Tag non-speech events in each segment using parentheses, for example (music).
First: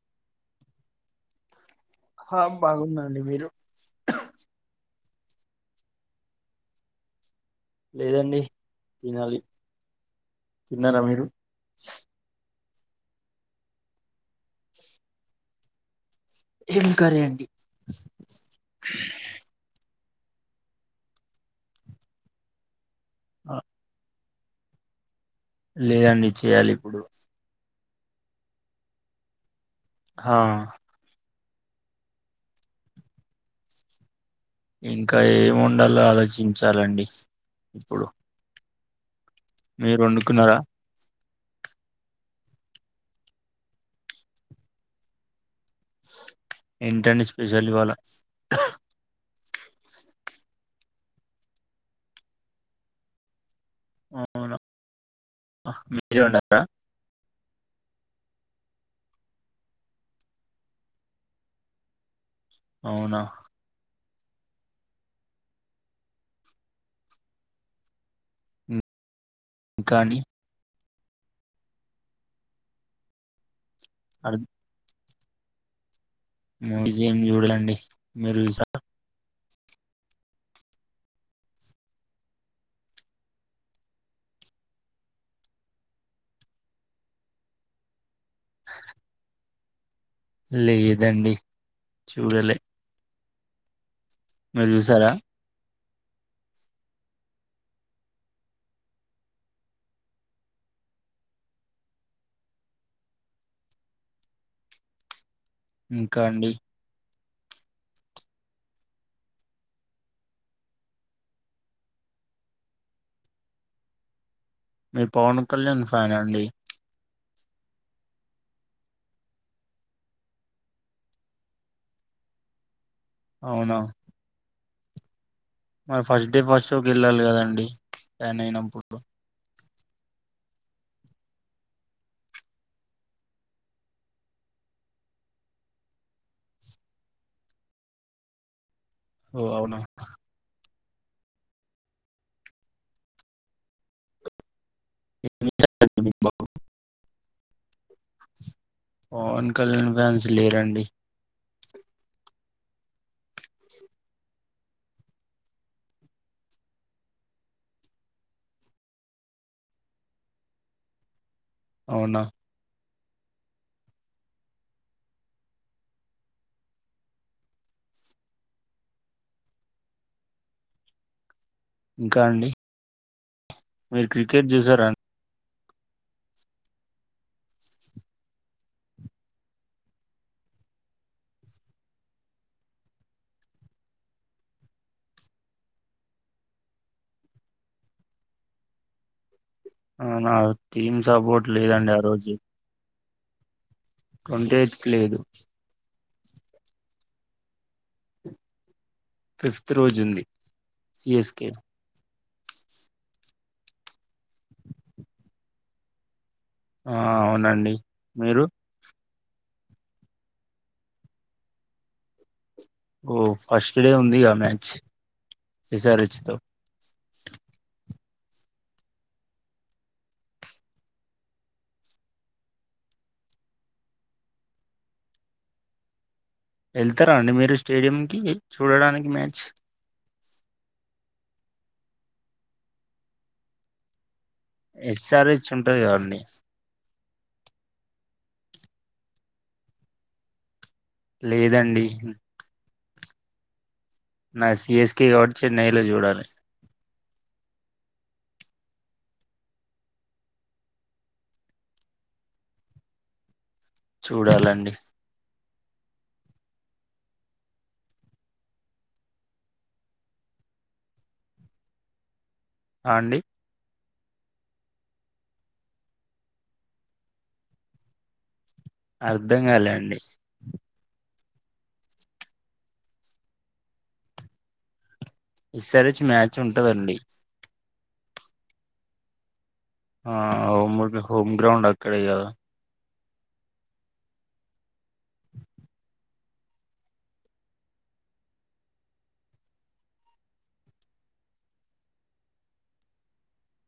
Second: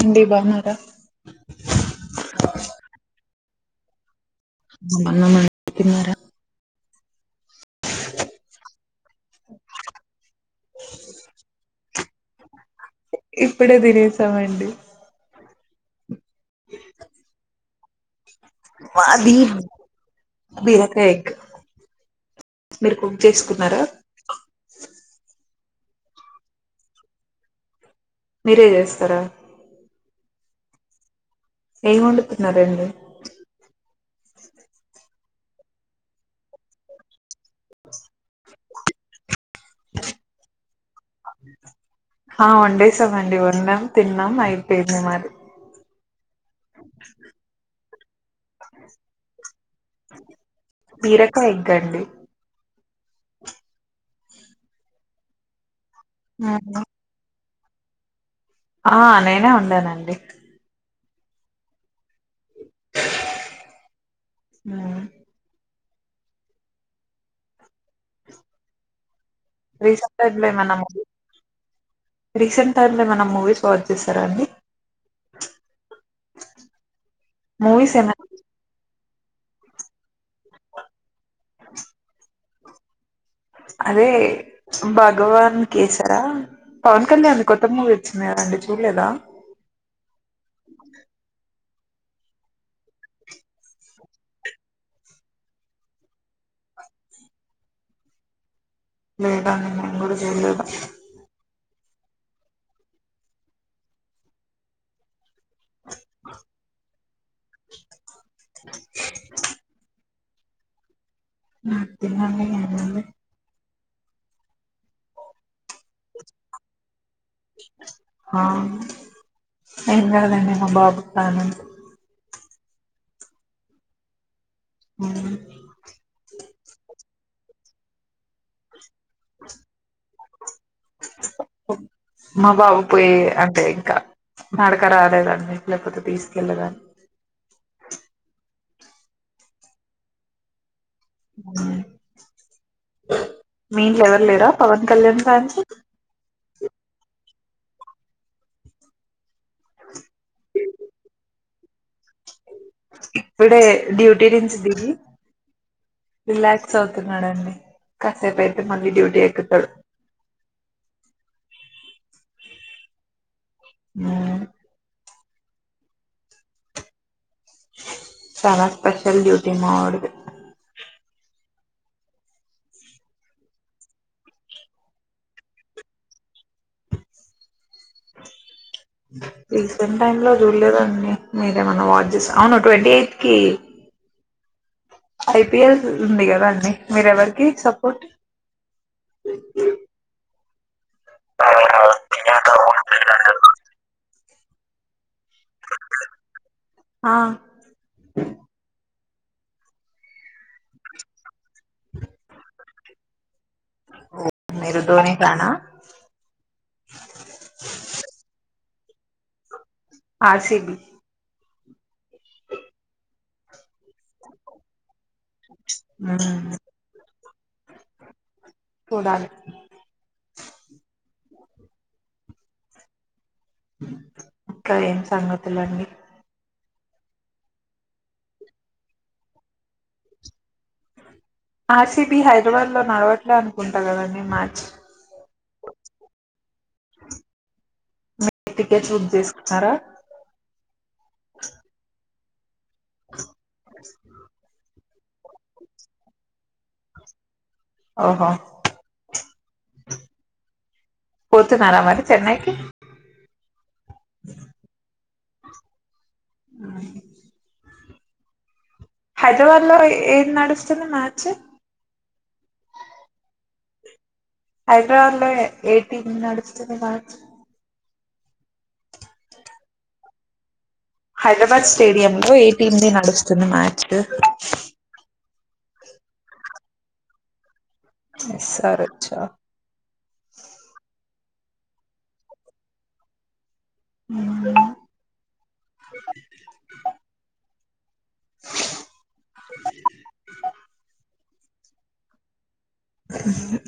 అండి బాన్నారా హా బాగుందండి మీరు బాన్నామండి తిన్నారా లేదండి తినాలి తిన్నారా మీరు ఇప్పుడే తినేసామండి ఏం కర్రీ అండి బస్ మాది బీరకాయి క మీరు కుక్ ఆ చేసుకున్నారా లేదండి చేయాలి ఇప్పుడు మీరే చేస్తరా హా ఏం వండుతున్నారండి ఇంకా ఏం వండాలో ఆలోచించాలండి ఇప్పుడు మీరు వండుకున్నారా ఆ వండేసామండి వన్నాం తిన్నాం అయిపోయింది మరి ఏంటండి స్పెషల్ ఇవాళ బీరకాయ్ ఎగ్గండి అవును (inaudible) తిరువనక ఆ నేనే వండానండి. అవునా ఉమ్ ఇంకా రీసెంట్ అండి టైప్ లో ఏమన్నా రీసెంట్ టైమ్ లో ఏమన్నా మూవీస్ వాచ్ చేసారా అండి మూవీస్ ఏం చూడాలే అండి మూవీస్ ఏమైనా మీరు చూసారా. అదే భగవాన్ కేసరా పవన్ కళ్యాణ్ కొత్త మూవీ వచ్చింది కదండి చూడలేదా లేదండి చూడ లే మీరు చూసేరా లేదండి మేము కూడా చేయలేదు. ఇంకా అండి నాది తినండి ఏముంది. మీరు పవన్ కళ్యాణ్ ఫ్యానా అండి. ఎక్కడిదండి మా బాబు (unintelligible) అవునా అవును మరి ఫస్ట్ డే ఫస్ట్ షో కి వెళ్ళాలి కదండి ఫ్యాన్ అయినప్పుడు మా బాబు పోయి అంటే ఇంకా నడక రాలేదండి లేకపోతే తీసు కెళ్ళేదాన్నీ ఓ అవునా (inaudible) మీ ఇంట్లో ఎవరు లేరా పవన్ కళ్యాణ్ ఏం ఫ్యాన్స్ చేశారండి మీకు పవన్ కల్యాణ్ ఫ్యాన్స్ లేరండి. ఇప్పుడే డ్యూటీ నుంచి దిగి రిలాక్స్ అవుతున్నాడండి కాసేపు అయితే మళ్ళీ డ్యూటీ ఎక్కుతాడు. అవునా ఉమ్మ్ చాలా స్పెషల్ డ్యూటీ మా వాడిది. ఇంకా అండి మీరు క్రికెట్ చేసారా అ రీసెంట్ టైమ్ లో చూడలేదండి మీరు ఏమన్నా వాచ్ చే అవును ట్వంటీ ఎయిట్ కి ఐపీఎల్ ఉంది కదా అండి మీరు ఎవరికి సపోర్ట్ అవునా టీమ్ సపోర్ట్ లేదండి ఆ రోజు కొంటే ఎతుకి లేదు ఆ ఫిఫ్త్ రోజు ఉంది సి ఎస్కే ఓ మీరు దోని ఫ్యాన్ ఆ ఆ అవునండి మీరు ఆర్ సి బి ఓ ఫస్ట్ డే ఉందిగా మ్యాచ్ ఎస్ఆర్హెచ్ తో మ్ చూడాలి ఇంకా ఏం సంగతులండి వెళ్తారా అండి మీరు స్టేడియం కి చూడడానికి match R C B Hyderabad లో నడవట్లే అనుకుంటా కదండి మ్యాచ్ ఎస్ఆర్ (unintelligible) ఉంటది అండి టికెట్స్ బుక్ చేసుకున్నారా లేదండి నా సి ఎస్ కె కాబట్టి చెన్నై లో చూడాలి ఓహో పోతున్నారా మరి చెన్నైకి చూడాలండి మ్మ్ హైదరాబాద్ లో ఏది నడుస్తుంది మ్యాచ్ ఆడి హైదరాబాద్ లో ఏ టీం నడుస్తుంది మ్యాచ్ అర్ధం కాలే అండి హైదరాబాద్ స్టేడియంలో ఏ టీం ది నడుస్తుంది మ్యాచ్ విసరిచ్చ మ్యాచ్ ఉంట అండి ఎస్ ఆర్ హచ్ ఆ ఆ (unintelligible) హోమ్ గ్రౌండ్ అక్కడే కదా మ్మ్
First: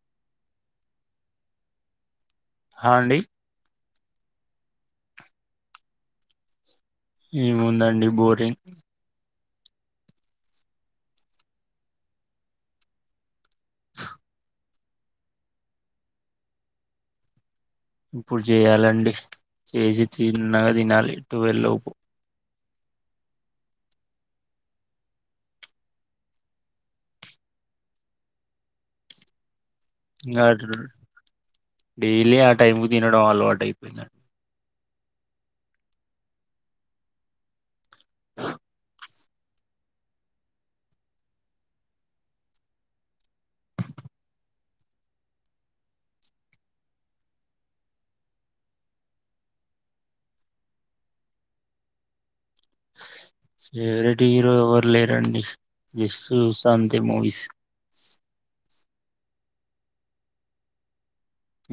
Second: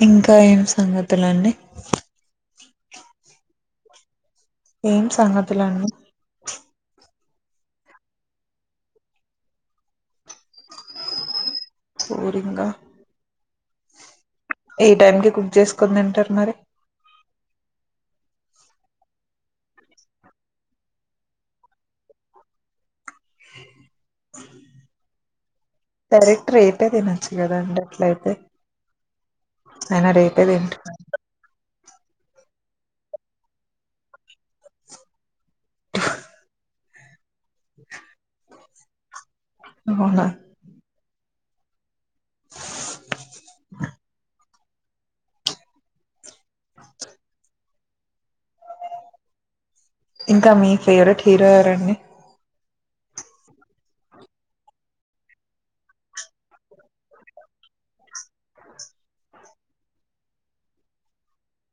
ఇంకా ఏం సంగతులండి హా అండి ఏం సంఘతులు అండి ఏముందండి బోరింగ్ బోరింగ్ ఆ ఏ టైం కి కుక్ చేసుకొని తింటారు మరి ఇప్పుడు చేయాలండి చేసి చిన్నగా తినాలి ట్వీలవ్ లోపు డైరెక్ట్ రేపే తినొచ్చు కదాండి అట్లా అయితే అయినా రేపే ఇంకా తింటా డైలీ ఆ టైం కూ తినడం అలవాటు అయిపోయిందండి అవునా ఇంకా మీ ఫేవరెట్ హీరో ఎవరండి ఫేవరెట్ హీరో ఎవరు లేరండి విస్సు శాంతి మూవీస్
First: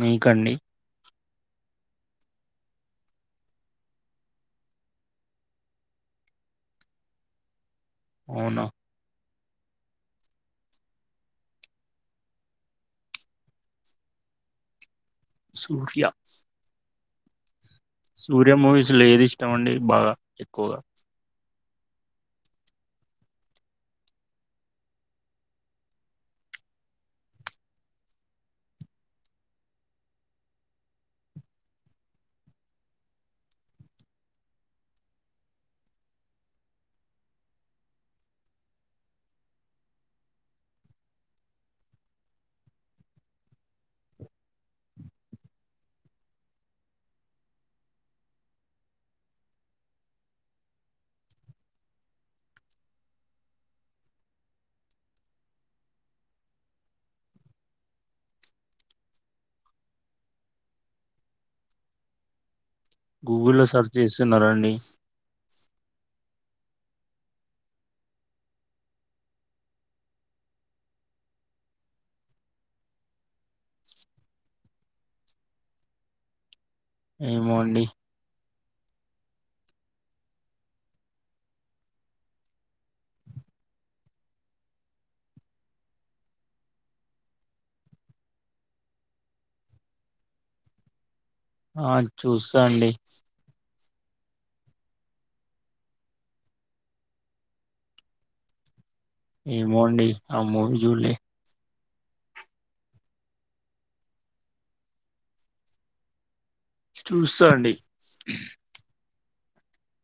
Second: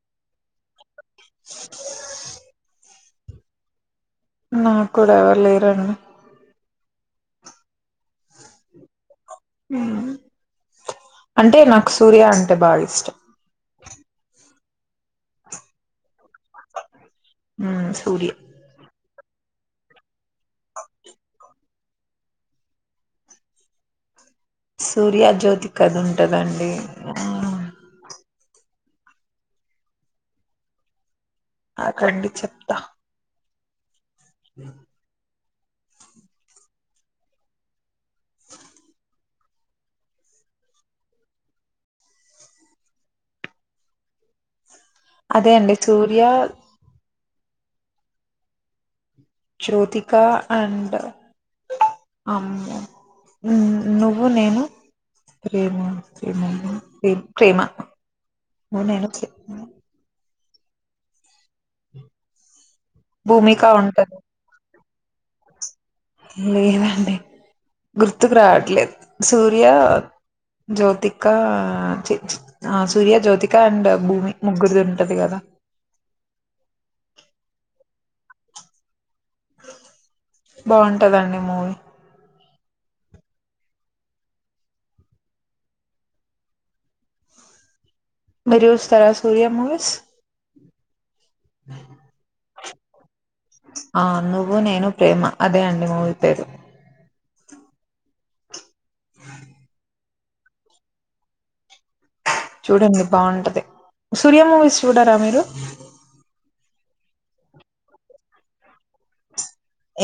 మీకండి నా కూడా ఎవరు లేరండి అవునా అంటే నాకు సూర్య అంటే బాగా ఇష్టం సూర్య సూర్య మూవీస్లు ఏది ఇస్తమండి బాగా ఎక్కువగా సూర్య జ్యోతి కథ ఉంటదండి అక్కడున్డి చెప్తా అ అదే అండి సూర్య జ్యోతిక అండ్ అమ్మ నువ్వు నేను ప్రేమ ప్రేమ ప్రే ప్రేమమ్మ నువ్వు నేను ప్రేమ భూమిక గూగుల్లో సెర్చ్ ఉంటది చేస్తున్నాండి లేదండి గుర్తుకు రావట్లేదు సూర్య జ్యోతిక చ్ ఆ సూర్య జ్యోతిక అండ్ భూమి ముగ్గురిది ఉంటది కదా ఏమోండి బాగుంటదండి మూవీ మీరు చూస్తారా సూర్యా మూవీస్ ఆ చూసా అండి ఆ నువ్వు నేను ప్రేమ అదే అండి మూవి పేరు ఏమో అండి అ మూవీ చూడలే చూడండి బాగుంటది సూర్య మూవీస్ చూడారా మీరు చూస్తా అండి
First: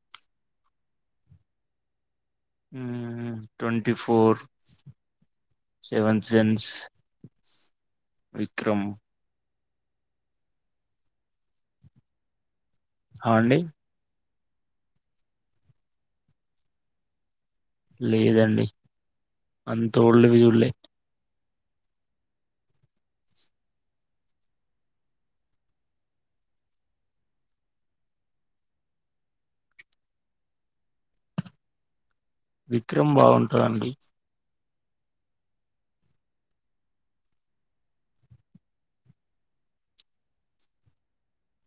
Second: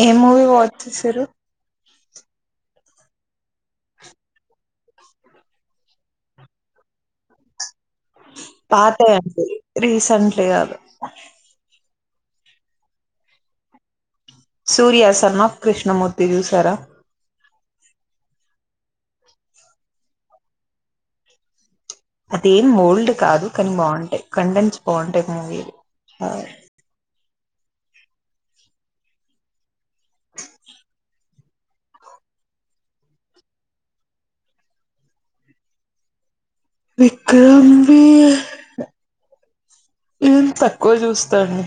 ఏ మూవీ వాచ్ చేసారు ట్వంటీ ఫోర్ సెవెన్ సెన్స పాతవి అన్ని రీసెంట్లీ కాదు అ అండి సూర్య సన్నాఫ్ కృష్ణమూర్తి చూశారా లేదండి అంత ఓల్డ్ వి చూడలే అదేం వోల్డ్ కాదు కని బావుంటయి కండేన్స్ బావుంటయి టాయి మూవీలు విక్రమ్ బావుంటదండి విక్రమ్వి ఏం తక్కువ చూస్తాను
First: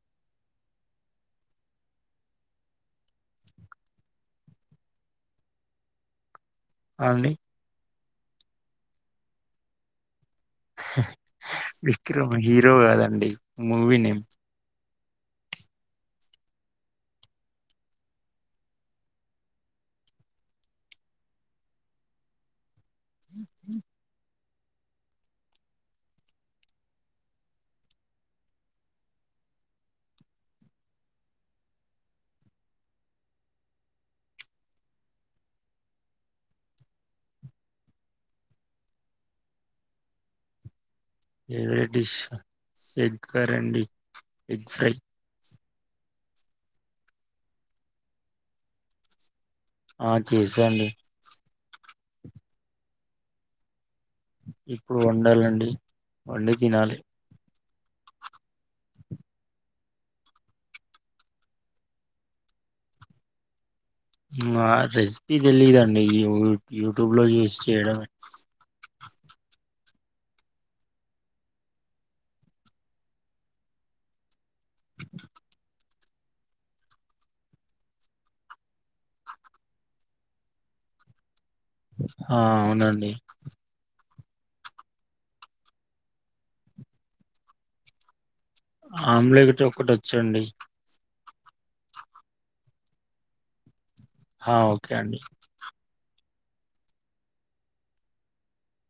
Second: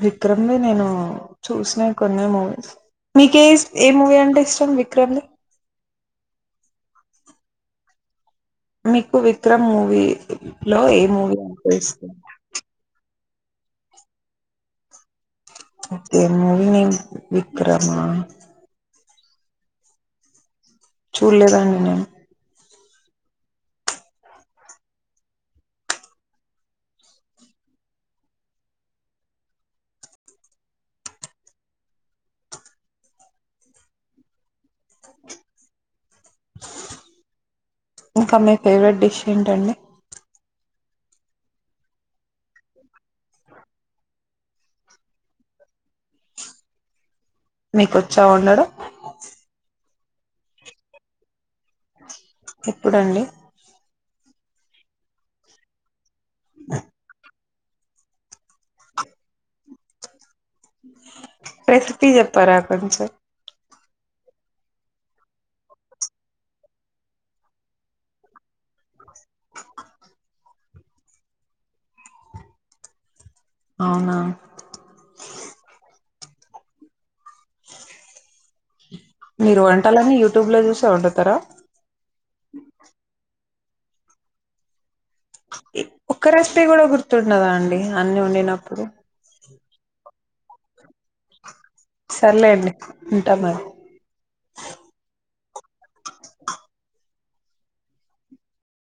విక్రమ్ ని నేను చూసిన కొన్ని మూవీ మీకి ఏ ఏ మూవీ అంటే ఇష్టం విక్రమ్ ది అండి మీకు విక్రమ్ మూవీ లో ఏ మూవీ అంటే ఇష్టం విక్రమ్ హీరో కాదండి మూవీ నేమ్ తే మూవీ నేమ్ విక్రమా చూల్లేదండి నేను ఇంకా మీ ఫేవరెట్ డిష్ ఏంటండి ఫేవరెట్ డిష్ ఆ ఎగ్ కర్రీ అండి ఎగ్ ఫ్రై మీకొచ్చా వొండడం ఆ చేసా అండి ఎప్పుడండి ఇప్పుడు వండాలండి వండి తినాలి రెసిపీ చెప్పరా కొంచెం ఆ రెసిపీ తెలియదండి ఈ యూ యూట్యూబ్ లో చూసి చేయడమే అవునా మీరు వంటలన్ని యూట్యూబ్ లో చూసే వండుతరా ఆ అవునండి ఒక్క రెసిపీ కూడ గుర్తుండదా అండి అన్ని వొండిన ఆంలేగ్ టి ఒకటొచ్చండి సర్లెండి ఉంటా మరి ఆ ఓకె అండి